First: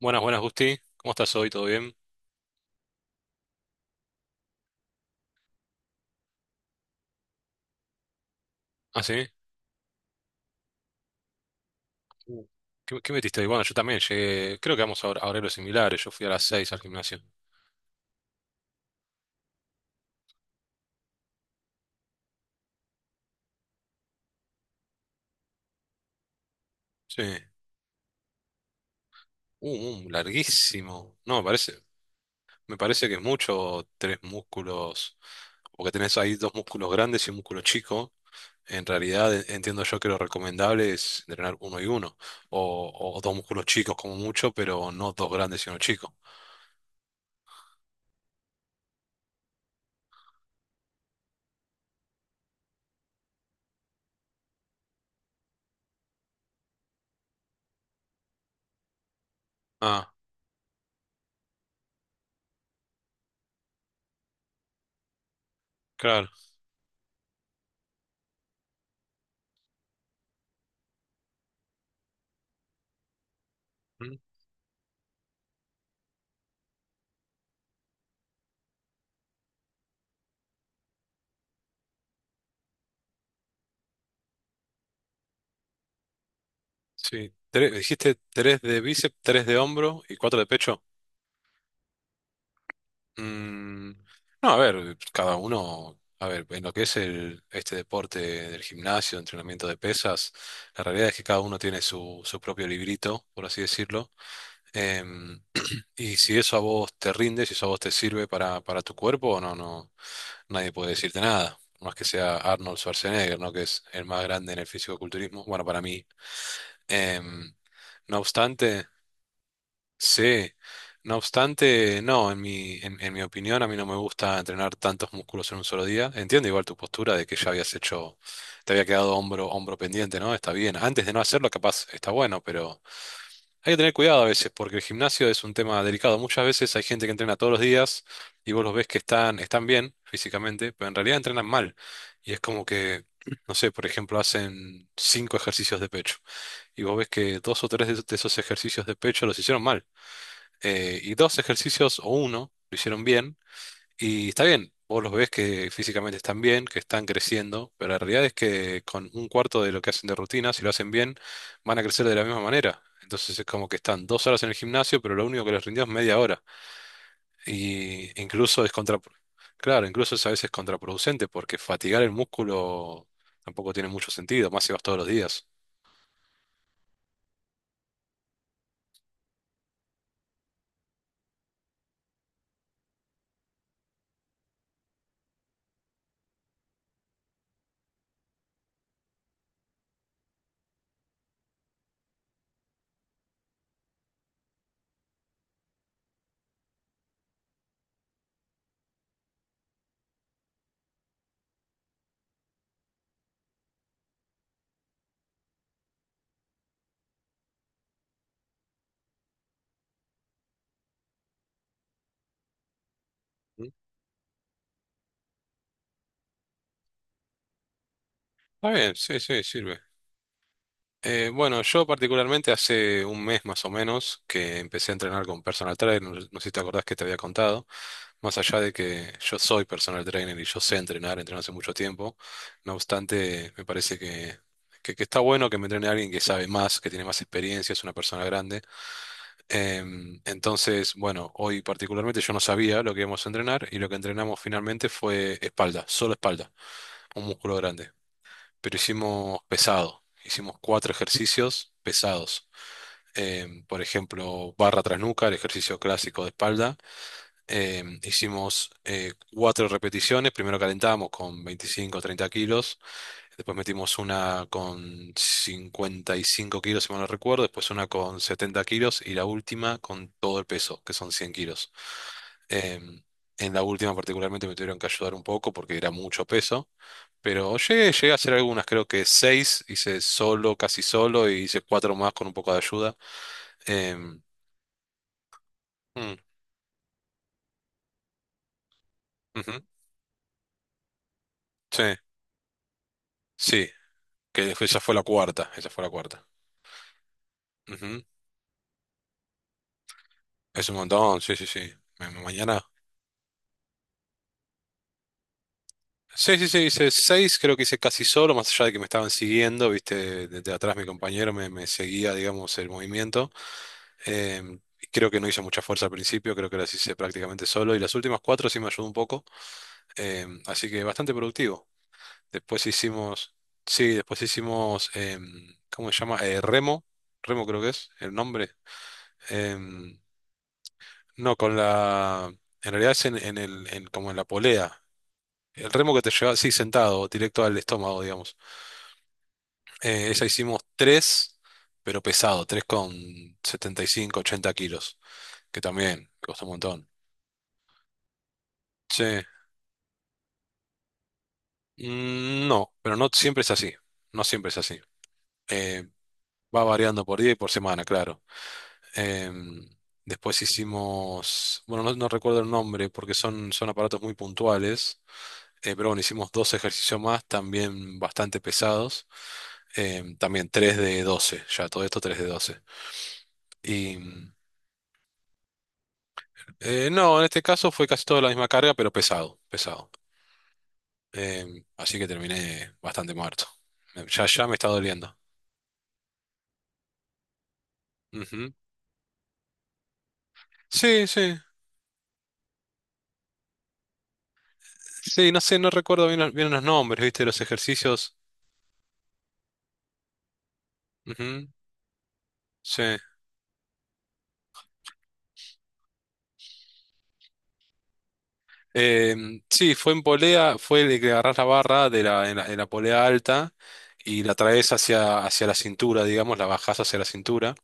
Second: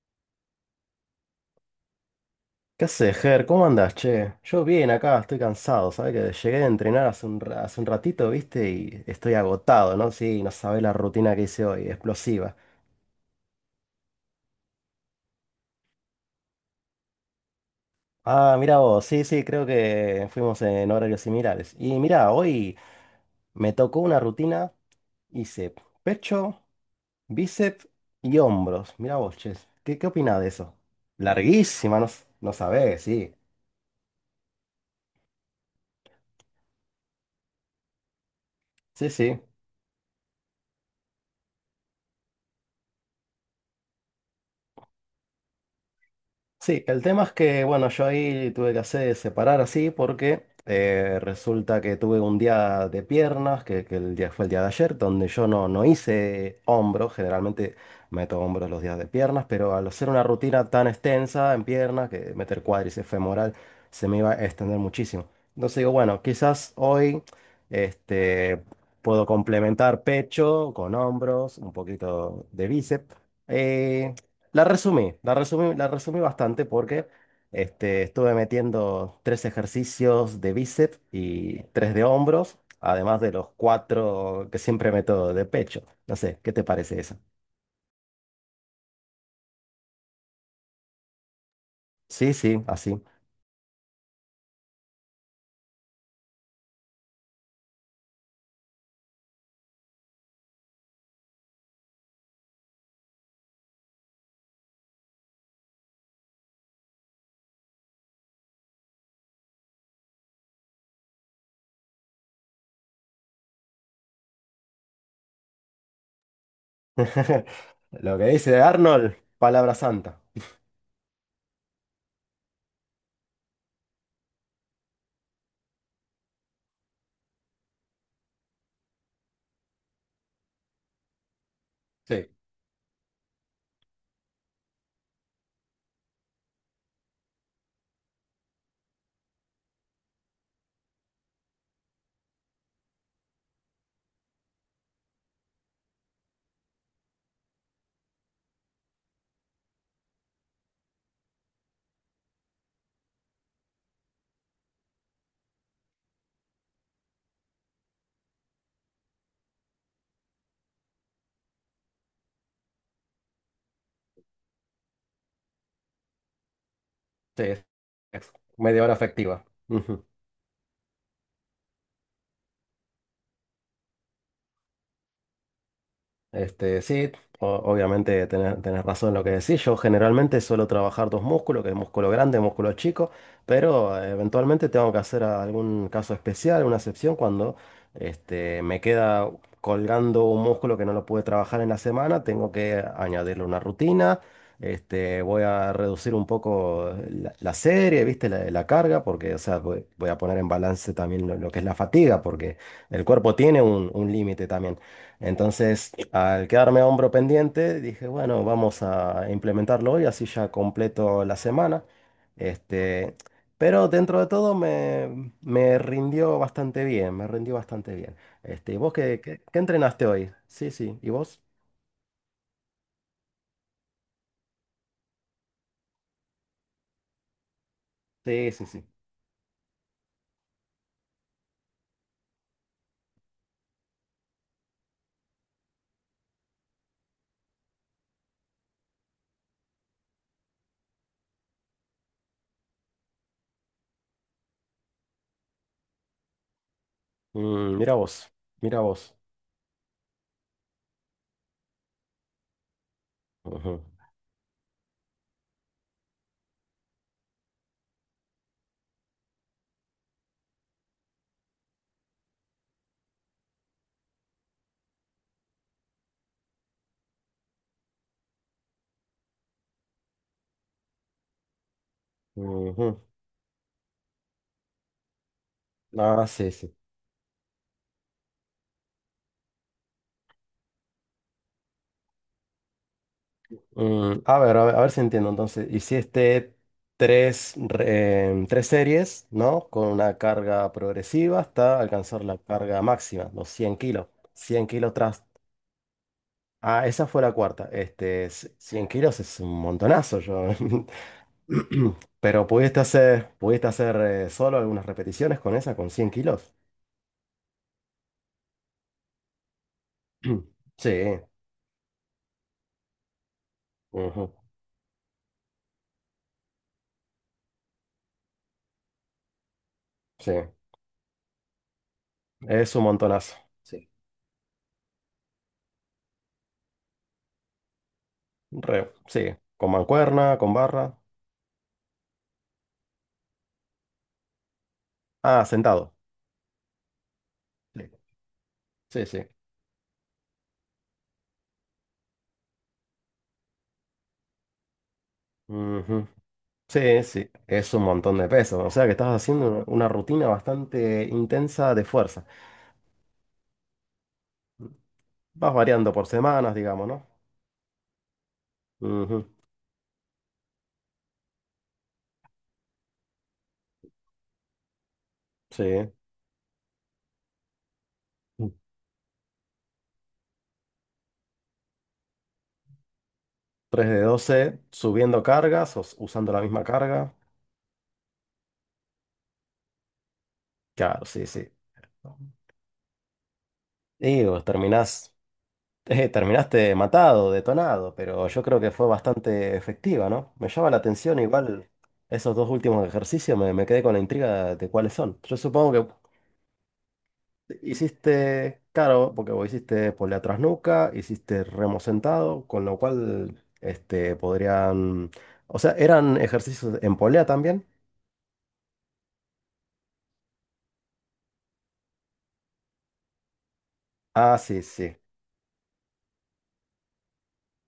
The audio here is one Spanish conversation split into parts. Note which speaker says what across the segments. Speaker 1: Buenas, buenas, Gusti. ¿Cómo estás hoy? ¿Todo bien?
Speaker 2: ¿Qué haces, Ger? ¿Cómo andás, che? Yo bien acá, estoy cansado, ¿sabes? Que llegué a entrenar hace hace un ratito, ¿viste?
Speaker 1: ¿Ah,
Speaker 2: Y
Speaker 1: sí?
Speaker 2: estoy agotado, ¿no? Sí, no sabés la rutina que hice hoy,
Speaker 1: Mm.
Speaker 2: explosiva.
Speaker 1: ¿Qué metiste hoy? Bueno, yo también llegué. Creo que vamos a horarios similares. Yo fui a las seis al gimnasio.
Speaker 2: Ah, mira vos, sí, sí, creo que fuimos en horarios similares. Y mira, hoy me tocó una rutina, hice pecho,
Speaker 1: Sí.
Speaker 2: bíceps y hombros. Mira vos, che, ¿qué, qué opinás de eso?
Speaker 1: Larguísimo. No,
Speaker 2: Larguísima, no, no
Speaker 1: me
Speaker 2: sabés,
Speaker 1: parece que es
Speaker 2: sí.
Speaker 1: mucho tres músculos. Porque tenés ahí dos músculos grandes y un músculo chico. En
Speaker 2: Sí,
Speaker 1: realidad,
Speaker 2: sí.
Speaker 1: entiendo yo que lo recomendable es entrenar uno y uno. O dos músculos chicos como mucho, pero no dos grandes y uno chico.
Speaker 2: Sí, el tema es que, bueno, yo ahí tuve que hacer separar así porque resulta que tuve un día de piernas, que el día fue el día de ayer, donde yo no hice hombros, generalmente meto hombros los días de piernas, pero al hacer
Speaker 1: Ah,
Speaker 2: una rutina tan extensa en piernas, que meter cuádriceps femoral, se me iba a extender muchísimo. Entonces digo, bueno,
Speaker 1: claro.
Speaker 2: quizás hoy este, puedo complementar pecho con hombros, un poquito de bíceps. eh,
Speaker 1: Mm.
Speaker 2: la resumí bastante porque estuve metiendo tres ejercicios de bíceps y tres de hombros, además de los cuatro que siempre meto de pecho. No sé, ¿qué te parece eso?
Speaker 1: Sí, dijiste tres de bíceps, tres de hombro y cuatro de pecho.
Speaker 2: Sí, sí, así.
Speaker 1: Mm, no, a ver, cada uno, a ver, en lo que es este deporte del gimnasio, entrenamiento de pesas, la realidad es que cada uno tiene su propio librito, por así decirlo. Em, y si eso a vos te rinde, si eso a vos te sirve para tu cuerpo, no nadie puede decirte nada. Por más que sea Arnold Schwarzenegger, ¿no? Que es el más grande en el fisicoculturismo. Bueno, para mí. Em,
Speaker 2: Lo
Speaker 1: no
Speaker 2: que dice
Speaker 1: obstante.
Speaker 2: Arnold, palabra santa.
Speaker 1: Sí, no obstante, no, en mi opinión, a mí no me gusta entrenar tantos músculos en un solo día. Entiendo igual tu postura de que ya habías hecho, te había quedado hombro pendiente, ¿no? Está bien. Antes de no hacerlo, capaz está
Speaker 2: Sí,
Speaker 1: bueno, pero hay que tener cuidado a veces, porque el gimnasio es un tema delicado. Muchas veces hay gente que entrena todos los días y vos los ves que están bien físicamente, pero en realidad entrenan mal. Y es como que, no sé, por ejemplo, hacen cinco ejercicios de pecho y vos ves que dos o tres de esos ejercicios de pecho los hicieron mal, y dos ejercicios o uno lo hicieron bien. Y está bien, vos los ves que físicamente están bien, que están creciendo, pero la realidad es que con un cuarto de lo que hacen de rutina, si lo hacen bien, van a crecer de la misma manera. Entonces es como que están dos horas en el gimnasio, pero lo único que les rindió es media hora.
Speaker 2: sí,
Speaker 1: Y
Speaker 2: es
Speaker 1: incluso es
Speaker 2: media hora
Speaker 1: contra...
Speaker 2: efectiva.
Speaker 1: Claro, incluso es a veces contraproducente porque fatigar el músculo tampoco tiene mucho sentido, más si vas todos los días.
Speaker 2: Este, sí, obviamente tenés razón en lo que decís. Yo generalmente suelo trabajar dos músculos, que es músculo grande, músculo chico, pero eventualmente tengo que hacer algún caso especial, una excepción, cuando me queda colgando un músculo que no lo pude trabajar en la semana, tengo que añadirle una rutina. Este, voy a reducir un poco la serie, ¿viste? La carga, porque, o sea, voy a poner en balance también lo que es la fatiga, porque el cuerpo tiene un límite también. Entonces, al quedarme a hombro pendiente, dije, bueno, vamos a implementarlo hoy, así ya completo la semana. Este,
Speaker 1: ¿Mm?
Speaker 2: pero dentro de todo me rindió bastante bien, me rindió bastante bien. Este,
Speaker 1: Está
Speaker 2: ¿y vos
Speaker 1: bien,
Speaker 2: qué,
Speaker 1: sí, sí,
Speaker 2: qué
Speaker 1: sirve.
Speaker 2: entrenaste hoy? Sí, sí. ¿Y vos?
Speaker 1: Bueno, yo particularmente hace un mes más o menos que empecé a entrenar con personal trainer, no sé si te acordás que te había contado, más
Speaker 2: Sí,
Speaker 1: allá
Speaker 2: sí,
Speaker 1: de
Speaker 2: sí.
Speaker 1: que yo soy personal trainer y yo sé entrenar, entreno hace mucho tiempo, no obstante, me parece que está bueno que me entrene alguien que sabe más, que tiene más experiencia, es una persona grande. Entonces, bueno, hoy particularmente yo no sabía lo que íbamos a entrenar y lo que entrenamos finalmente fue espalda, solo espalda, un músculo
Speaker 2: Mm, mira
Speaker 1: grande,
Speaker 2: vos, mira
Speaker 1: pero
Speaker 2: vos.
Speaker 1: hicimos pesado. Hicimos cuatro ejercicios pesados.
Speaker 2: Ujú,
Speaker 1: Por ejemplo, barra tras nuca, el ejercicio clásico de espalda. Hicimos cuatro repeticiones. Primero calentamos con 25 o 30 kilos. Después metimos una con 55 kilos, si mal no recuerdo. Después una con 70 kilos. Y la última con todo el peso, que son 100 kilos.
Speaker 2: ujú.
Speaker 1: Em, en la última particularmente me tuvieron que ayudar un poco porque era
Speaker 2: Ah,
Speaker 1: mucho
Speaker 2: sí,
Speaker 1: peso.
Speaker 2: sí.
Speaker 1: Pero llegué, llegué a hacer algunas, creo que seis, hice solo, casi solo, y hice cuatro más con un poco de ayuda.
Speaker 2: Mm,
Speaker 1: Em,
Speaker 2: a ver, a ver, a ver si entiendo. Entonces,
Speaker 1: mm,
Speaker 2: hiciste tres series,
Speaker 1: ujú,
Speaker 2: ¿no? Con una carga progresiva hasta
Speaker 1: sí,
Speaker 2: alcanzar la carga máxima, los
Speaker 1: sí,
Speaker 2: 100 kilos.
Speaker 1: que
Speaker 2: cien
Speaker 1: esa
Speaker 2: kilos
Speaker 1: fue la
Speaker 2: tras...
Speaker 1: cuarta, esa fue la cuarta.
Speaker 2: Ah, esa fue la cuarta.
Speaker 1: Ujú.
Speaker 2: Este, 100 kilos es un montonazo, yo.
Speaker 1: Es un montón, sí, sí, sí.
Speaker 2: Pero
Speaker 1: Mañana.
Speaker 2: pudiste hacer solo algunas repeticiones con esa, con cien
Speaker 1: Sí, sí,
Speaker 2: kilos.
Speaker 1: sí, hice seis, creo que hice casi solo, más allá de que me estaban siguiendo, viste, desde atrás
Speaker 2: Sí,
Speaker 1: me seguía, digamos, el movimiento.
Speaker 2: ujú,
Speaker 1: Y creo que no hice mucha fuerza al principio, creo que las hice prácticamente solo, y las últimas cuatro sí me ayudó un poco.
Speaker 2: sí.
Speaker 1: Así que bastante productivo. Después
Speaker 2: Es un montonazo.
Speaker 1: hicimos,
Speaker 2: Sí.
Speaker 1: sí, después hicimos, ¿cómo se llama? Remo, remo creo que es el nombre.
Speaker 2: Re, sí, con
Speaker 1: Em,
Speaker 2: mancuerna, con barra.
Speaker 1: no, en realidad es como en la polea.
Speaker 2: Ah,
Speaker 1: El
Speaker 2: sentado.
Speaker 1: remo que te lleva así sentado, directo al
Speaker 2: Sí.
Speaker 1: estómago, digamos.
Speaker 2: Sí, sí.
Speaker 1: Esa hicimos tres, pero pesado, tres con 75 80 kilos, que
Speaker 2: Ujú.
Speaker 1: también costó un montón.
Speaker 2: Sí, sí, es un montón de peso. O sea que
Speaker 1: Sí,
Speaker 2: estás haciendo una rutina bastante intensa de fuerza.
Speaker 1: mm, no, pero no siempre es así, no siempre es así.
Speaker 2: Vas variando
Speaker 1: Eh,
Speaker 2: por semanas,
Speaker 1: Va
Speaker 2: digamos, ¿no?
Speaker 1: variando por día y por semana, claro.
Speaker 2: Ujú.
Speaker 1: Em, Después hicimos, bueno, no recuerdo el nombre porque son aparatos muy puntuales,
Speaker 2: Sí.
Speaker 1: pero bueno, hicimos dos ejercicios más, también bastante pesados, también 3 de 12, ya todo esto 3 de 12.
Speaker 2: Tres de
Speaker 1: Y mm,
Speaker 2: 12 subiendo cargas o usando la misma carga.
Speaker 1: no, en este caso fue casi toda la misma carga, pero pesado, pesado.
Speaker 2: Claro, sí, sí.
Speaker 1: Así que terminé bastante muerto.
Speaker 2: Digo,
Speaker 1: Ya me está
Speaker 2: terminás,
Speaker 1: doliendo.
Speaker 2: terminaste matado, detonado, pero yo
Speaker 1: Ujú.
Speaker 2: creo que fue bastante efectiva, ¿no? Me llama la
Speaker 1: Sí,
Speaker 2: atención
Speaker 1: sí,
Speaker 2: igual esos dos últimos ejercicios, me quedé con la intriga de cuáles son.
Speaker 1: sí,
Speaker 2: Yo
Speaker 1: no sé,
Speaker 2: supongo
Speaker 1: no
Speaker 2: que
Speaker 1: recuerdo bien los nombres, ¿viste? De los ejercicios.
Speaker 2: hiciste, claro, porque vos hiciste polea tras nuca, hiciste
Speaker 1: Ujú.
Speaker 2: remo sentado, con lo
Speaker 1: Sí.
Speaker 2: cual este, podrían. O sea, ¿eran ejercicios en polea también?
Speaker 1: Sí, fue en polea, fue el que agarrás la barra de la, en la, en la polea alta y
Speaker 2: Ah,
Speaker 1: la
Speaker 2: sí,
Speaker 1: traes
Speaker 2: sí.
Speaker 1: hacia la cintura, digamos, la bajás hacia la cintura.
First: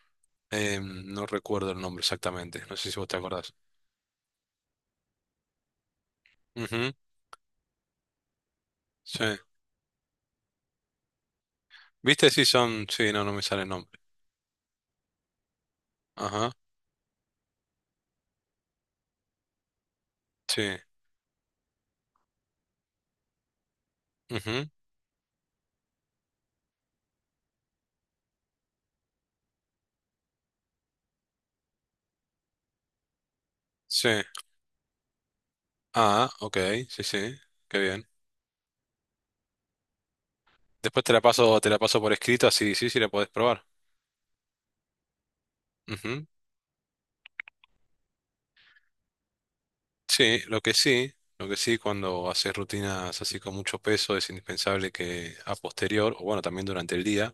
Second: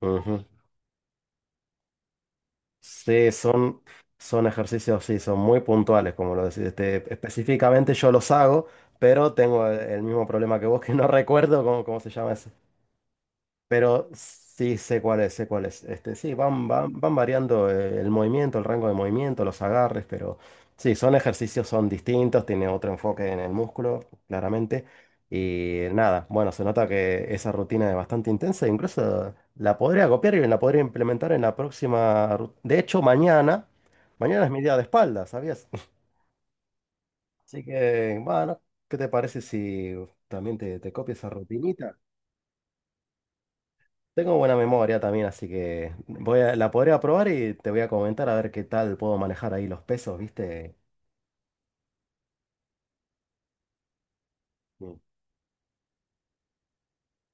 Speaker 2: Ujú.
Speaker 1: No recuerdo el nombre exactamente, no sé si vos te
Speaker 2: Sí,
Speaker 1: acordás.
Speaker 2: son, son ejercicios, sí, son muy puntuales, como lo decís.
Speaker 1: Ujú,
Speaker 2: Este, específicamente yo los hago,
Speaker 1: sí.
Speaker 2: pero tengo el mismo problema que vos, que no recuerdo cómo, cómo se
Speaker 1: ¿Viste?
Speaker 2: llama
Speaker 1: Sí,
Speaker 2: ese.
Speaker 1: son. Sí, no, no me sale el nombre.
Speaker 2: Pero sí sé cuál es, sé cuál es. Este, sí,
Speaker 1: Ajá,
Speaker 2: van, van, van variando el movimiento, el rango de movimiento, los agarres, pero
Speaker 1: sí.
Speaker 2: sí, son ejercicios, son distintos, tiene otro enfoque en el músculo,
Speaker 1: Ujú,
Speaker 2: claramente. Y nada, bueno, se nota que esa rutina es bastante intensa, e incluso la podría copiar y la podría implementar en la próxima. De hecho, mañana,
Speaker 1: sí.
Speaker 2: mañana es mi día de espalda, ¿sabías?
Speaker 1: Ah, ok, sí, sí,
Speaker 2: Así
Speaker 1: qué bien.
Speaker 2: que, bueno, ¿qué te parece si también te
Speaker 1: Después
Speaker 2: copio esa
Speaker 1: te la
Speaker 2: rutinita?
Speaker 1: paso por escrito, así sí, sí la podés probar.
Speaker 2: Tengo buena memoria también, así que
Speaker 1: Ujú.
Speaker 2: voy a, la podré probar y te voy a comentar a ver qué tal puedo manejar ahí los pesos,
Speaker 1: Sí,
Speaker 2: ¿viste?
Speaker 1: lo que sí, cuando haces rutinas así con mucho peso, es indispensable
Speaker 2: Mm.
Speaker 1: que a posterior, o bueno, también durante el día,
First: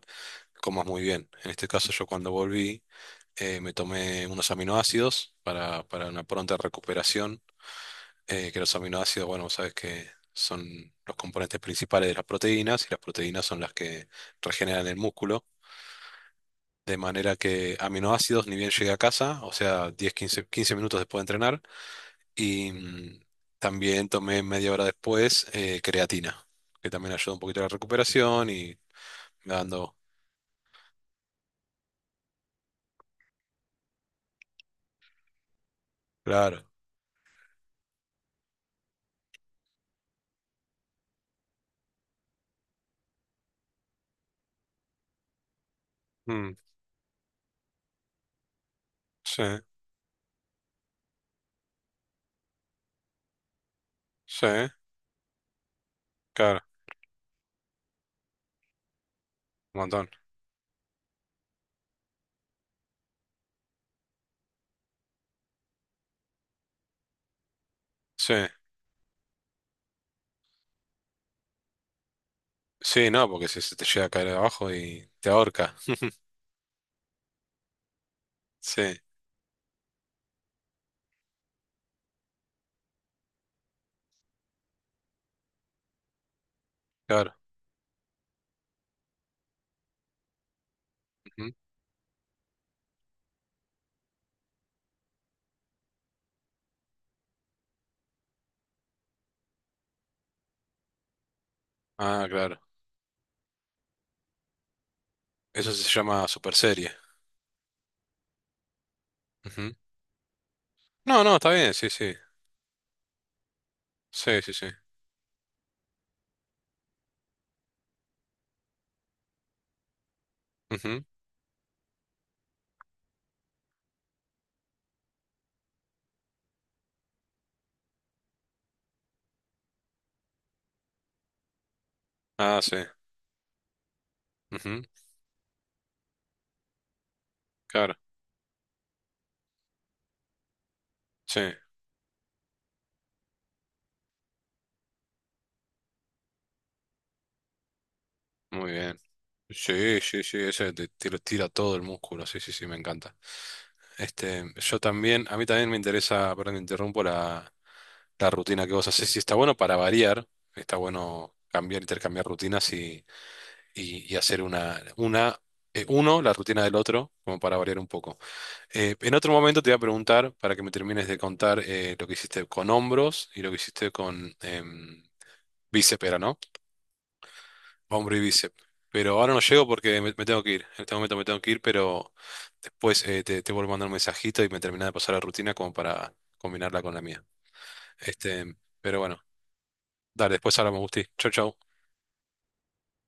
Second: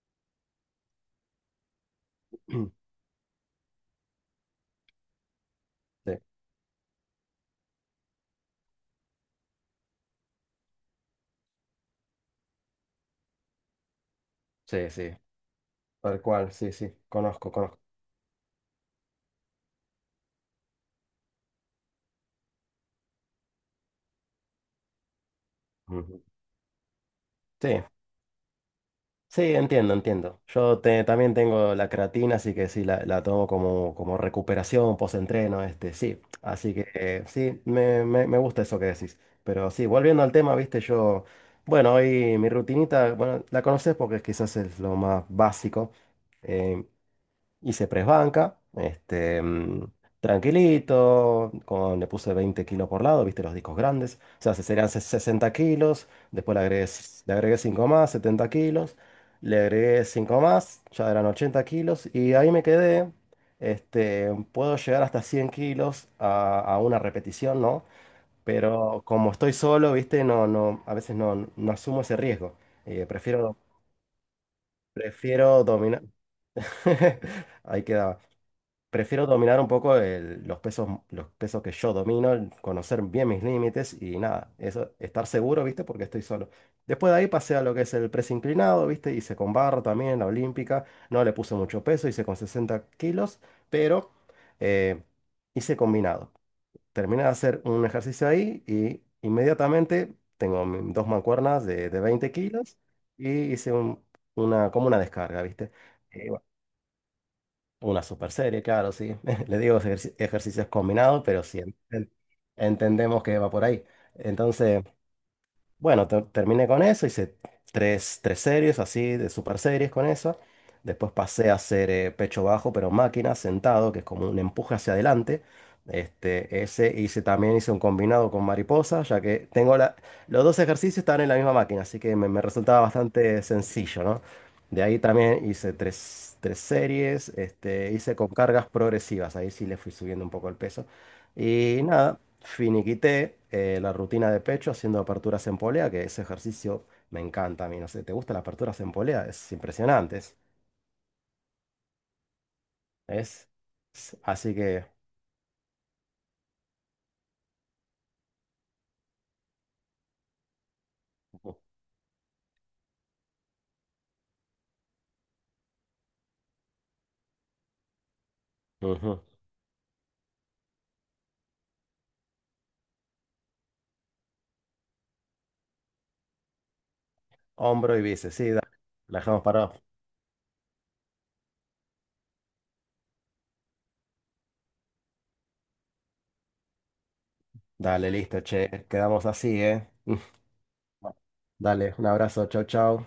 Speaker 1: comas muy bien. En este caso, yo cuando volví, me tomé unos aminoácidos para
Speaker 2: Sí,
Speaker 1: una pronta recuperación, que los aminoácidos, bueno, vos sabés que son los componentes principales de las proteínas, y las proteínas son las que regeneran
Speaker 2: sí,
Speaker 1: el
Speaker 2: sí,
Speaker 1: músculo.
Speaker 2: tal cual, sí, sí,
Speaker 1: De manera
Speaker 2: conozco,
Speaker 1: que
Speaker 2: conozco.
Speaker 1: aminoácidos, ni bien llegué a casa, o sea, 15 minutos después de entrenar, y mm, también tomé media hora después
Speaker 2: Ujú.
Speaker 1: creatina, que también ayuda un poquito a la
Speaker 2: Sí,
Speaker 1: recuperación y me
Speaker 2: sí,
Speaker 1: va
Speaker 2: entiendo,
Speaker 1: dando...
Speaker 2: entiendo. También tengo la creatina, así que sí, la tomo como, como recuperación, post-entreno, este, sí.
Speaker 1: Claro.
Speaker 2: Así que sí, me gusta eso que decís. Pero sí, volviendo al tema, ¿viste? Yo, bueno, hoy mi rutinita, bueno, la conoces porque quizás es lo más básico.
Speaker 1: Mm,
Speaker 2: Eh, Hice press banca, este,
Speaker 1: sí,
Speaker 2: mm, tranquilito, con, le puse 20 kilos por lado, viste los discos grandes, o
Speaker 1: sí,
Speaker 2: sea, serían 60 kilos, después le
Speaker 1: claro,
Speaker 2: agregué, le agregué 5 más, 70 kilos, le
Speaker 1: un
Speaker 2: agregué
Speaker 1: montón.
Speaker 2: 5 más, ya eran 80 kilos, y ahí me quedé, este, puedo llegar hasta 100 kilos a una repetición, ¿no?
Speaker 1: Sí,
Speaker 2: Pero como estoy solo, viste, no, a veces no asumo ese riesgo, eh,
Speaker 1: sí, no, porque
Speaker 2: prefiero,
Speaker 1: si se te llega a caer abajo y te
Speaker 2: prefiero
Speaker 1: ahorca.
Speaker 2: dominar, ahí quedaba.
Speaker 1: Sí,
Speaker 2: Prefiero dominar un poco los pesos que yo domino, el conocer bien mis límites y nada, eso, estar seguro, ¿viste? Porque estoy solo. Después de ahí
Speaker 1: claro.
Speaker 2: pasé a lo que es el press inclinado, ¿viste? Hice con barra también, la olímpica, no le
Speaker 1: Ujú.
Speaker 2: puse mucho peso, hice con 60 kilos, pero eh, hice combinado. Terminé de hacer un ejercicio ahí y inmediatamente tengo dos mancuernas de
Speaker 1: Ah,
Speaker 2: 20
Speaker 1: claro.
Speaker 2: kilos y hice una, como una descarga, ¿viste?
Speaker 1: Eso se llama
Speaker 2: Eh,
Speaker 1: super serie.
Speaker 2: una super serie, claro, sí. Le
Speaker 1: Ujú.
Speaker 2: digo ejercicios combinados,
Speaker 1: No, no,
Speaker 2: pero
Speaker 1: está
Speaker 2: sí,
Speaker 1: bien, sí,
Speaker 2: ent-
Speaker 1: sí.
Speaker 2: entendemos que va por ahí.
Speaker 1: Sí, sí, sí.
Speaker 2: Entonces, bueno, terminé con eso, hice tres, tres series así, de super series con eso.
Speaker 1: Ujú.
Speaker 2: Después pasé a hacer pecho bajo, pero máquina, sentado, que es como un empuje hacia adelante. Este, ese hice también, hice un combinado con mariposa, ya que tengo la, los dos ejercicios están en la misma máquina, así que me
Speaker 1: Ah, sí.
Speaker 2: resultaba bastante sencillo, ¿no?
Speaker 1: Ujú,
Speaker 2: De ahí también hice tres, tres series, este,
Speaker 1: claro.
Speaker 2: hice con cargas progresivas, ahí sí le fui subiendo un poco el peso.
Speaker 1: Sí,
Speaker 2: Y nada, finiquité la rutina de pecho haciendo aperturas en polea, que ese ejercicio me encanta a mí. No sé, ¿te gustan las
Speaker 1: muy
Speaker 2: aperturas en
Speaker 1: bien.
Speaker 2: polea? Es
Speaker 1: Sí,
Speaker 2: impresionante.
Speaker 1: sí, sí, ese te, te lo tira todo el músculo, sí, sí, sí, me encanta.
Speaker 2: Es-
Speaker 1: Este,
Speaker 2: Así
Speaker 1: yo
Speaker 2: que,
Speaker 1: también, a mí también me interesa, perdón, te interrumpo la rutina que vos haces. Sí, está bueno para variar, está bueno cambiar, intercambiar rutinas y hacer uno, la rutina del otro, como para variar un poco. En
Speaker 2: ujú.
Speaker 1: otro momento te voy a preguntar, para que me termines de contar lo que hiciste con hombros y lo que hiciste con bíceps, era, ¿no?
Speaker 2: Hombro y
Speaker 1: Hombro y
Speaker 2: bíceps, sí,
Speaker 1: bíceps.
Speaker 2: dale. La
Speaker 1: Pero ahora no
Speaker 2: dejamos
Speaker 1: llego
Speaker 2: parado.
Speaker 1: porque me tengo que ir. En este momento me tengo que ir, pero después te vuelvo a mandar un mensajito y me termina de pasar la rutina como para combinarla con la mía.
Speaker 2: Dale, listo,
Speaker 1: Este,
Speaker 2: che.
Speaker 1: pero bueno,
Speaker 2: Quedamos así, ¿eh?
Speaker 1: dale, después hablamos, Gusti. Chau, chau.
Speaker 2: Dale, un abrazo, chau, chau.